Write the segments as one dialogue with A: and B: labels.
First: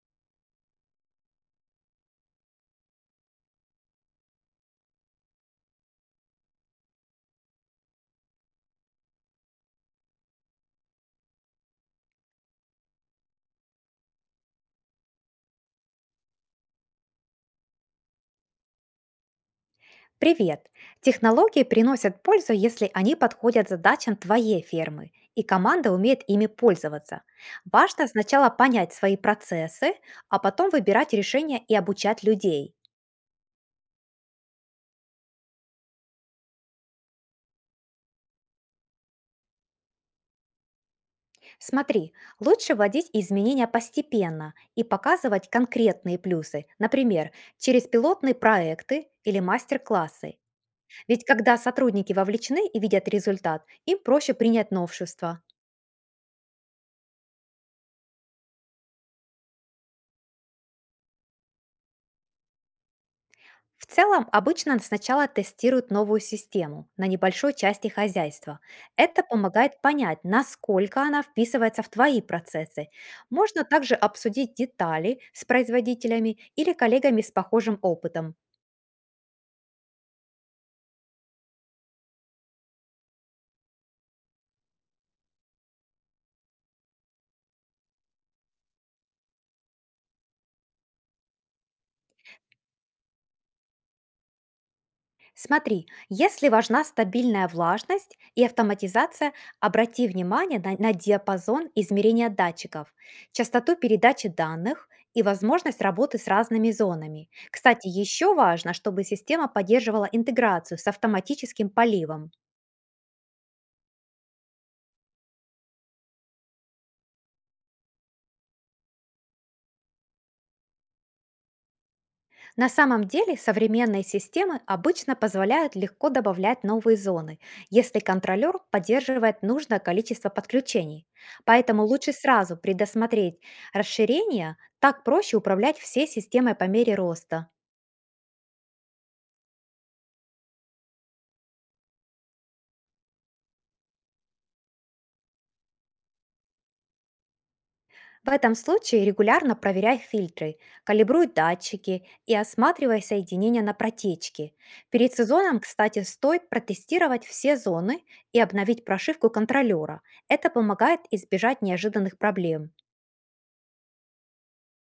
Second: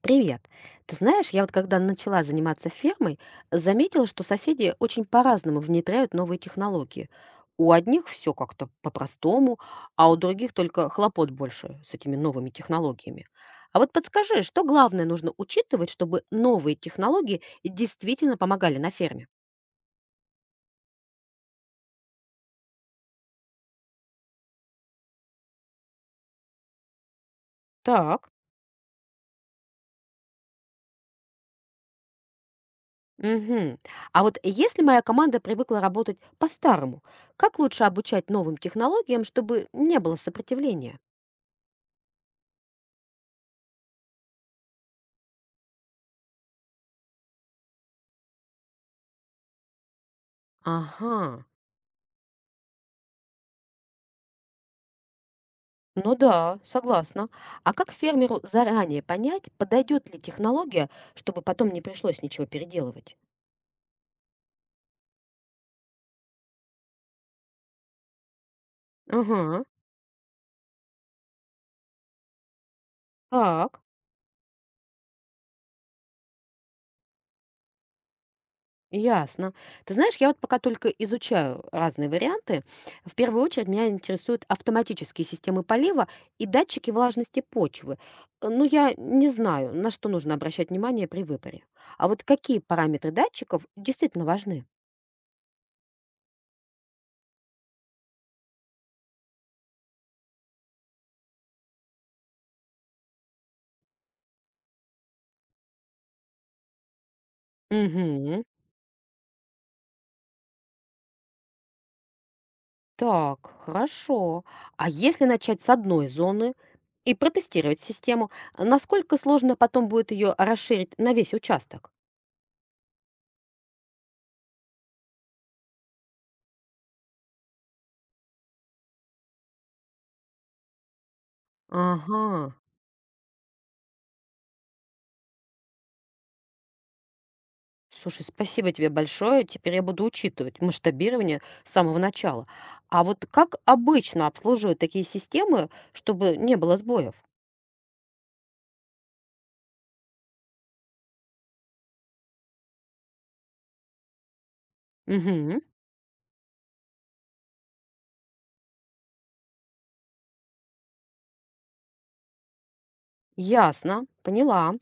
A: Привет. Ты знаешь, я вот когда начала заниматься фермой, заметила, что соседи очень по-разному внедряют новые технологии. У одних все как-то по-простому, а у других только хлопот больше с этими новыми технологиями. А вот подскажи, что главное нужно учитывать, чтобы новые технологии действительно помогали на ферме?
B: Привет! Технологии приносят пользу, если они подходят задачам твоей фермы, и команда умеет ими пользоваться. Важно
A: Так.
B: сначала понять свои процессы, а потом выбирать решения и обучать людей.
A: Мгм. А вот если моя команда привыкла работать по-старому, как лучше обучать новым технологиям, чтобы не было сопротивления?
B: Смотри, лучше вводить изменения постепенно и показывать конкретные плюсы, например, через пилотные проекты или мастер-классы. Ведь
A: Ага.
B: когда сотрудники вовлечены и видят результат, им проще принять новшества.
A: Ну да, согласна. А как фермеру заранее понять, подойдет ли технология, чтобы потом не пришлось ничего переделывать?
B: В целом, обычно сначала тестируют новую систему на небольшой части хозяйства. Это
A: Ага,
B: помогает понять, насколько она вписывается в твои процессы. Можно
A: так,
B: также обсудить детали с производителями или коллегами с похожим опытом.
A: ясно. Ты знаешь, я вот пока только изучаю разные варианты. В первую очередь меня интересуют автоматические системы полива и датчики влажности почвы. Ну, я не знаю, на что нужно обращать внимание при выборе. А вот какие параметры датчиков действительно важны?
B: Смотри, если важна стабильная влажность и автоматизация, обрати внимание на диапазон измерения датчиков, частоту передачи данных и возможность работы с разными зонами. Кстати, еще
A: Угу.
B: важно, чтобы система поддерживала интеграцию с автоматическим поливом.
A: Так, хорошо. А если начать с одной зоны и протестировать систему, насколько сложно потом будет ее расширить на весь участок?
B: На самом деле современные системы обычно позволяют легко добавлять новые зоны, если контролер поддерживает нужное количество подключений. Поэтому лучше
A: Ага.
B: сразу предусмотреть расширение, так проще управлять всей системой по мере роста.
A: Слушай, спасибо тебе большое. Теперь я буду учитывать масштабирование с самого начала. А вот как обычно обслуживают такие системы, чтобы не было сбоев?
B: В этом случае регулярно проверяй фильтры, калибруй датчики и осматривай соединения на протечке. Перед сезоном,
A: Угу.
B: кстати, стоит протестировать все зоны и обновить прошивку контролера. Это помогает избежать неожиданных проблем.
A: Ясно, поняла.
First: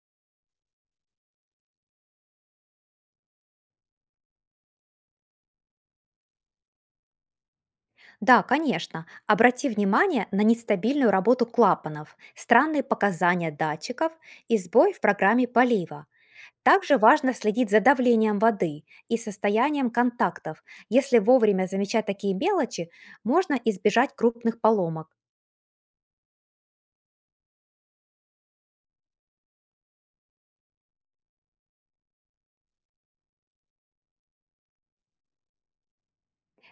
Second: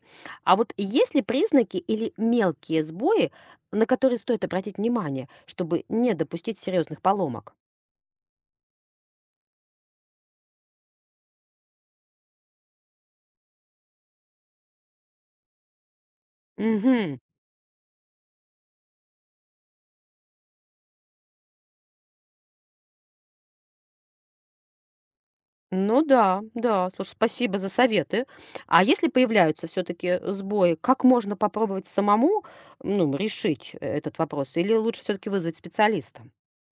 A: А вот есть ли признаки или мелкие сбои, на которые стоит обратить внимание, чтобы не допустить серьезных поломок?
B: Да, конечно. Обрати внимание на нестабильную работу клапанов, странные показания датчиков и сбой в программе полива. Также
A: Мгм.
B: важно следить за давлением воды и состоянием контактов. Если вовремя замечать такие мелочи, можно избежать крупных поломок.
A: Ну да, да. Слушай, спасибо за советы. А если появляются все-таки сбои, как можно попробовать самому, ну, решить этот вопрос? Или лучше все-таки вызвать специалиста?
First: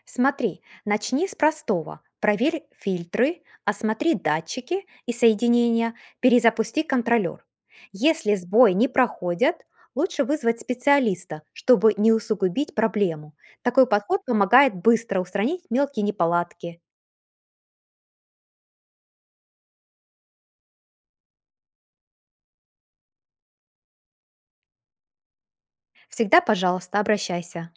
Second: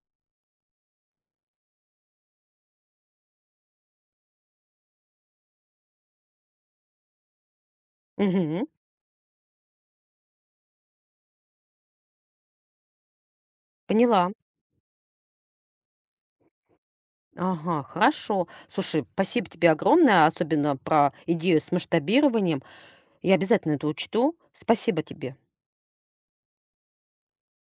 B: Смотри, начни с простого. Проверь фильтры, осмотри датчики и соединения, перезапусти контролер. Если
A: Мгм.
B: сбои не проходят, лучше вызвать специалиста, чтобы не усугубить проблему. Такой подход
A: Поняла.
B: помогает быстро устранить мелкие неполадки.
A: Ага, хорошо. Слушай, спасибо тебе огромное, особенно про идею с масштабированием. Я обязательно это учту. Спасибо тебе.
B: Всегда, пожалуйста, обращайся.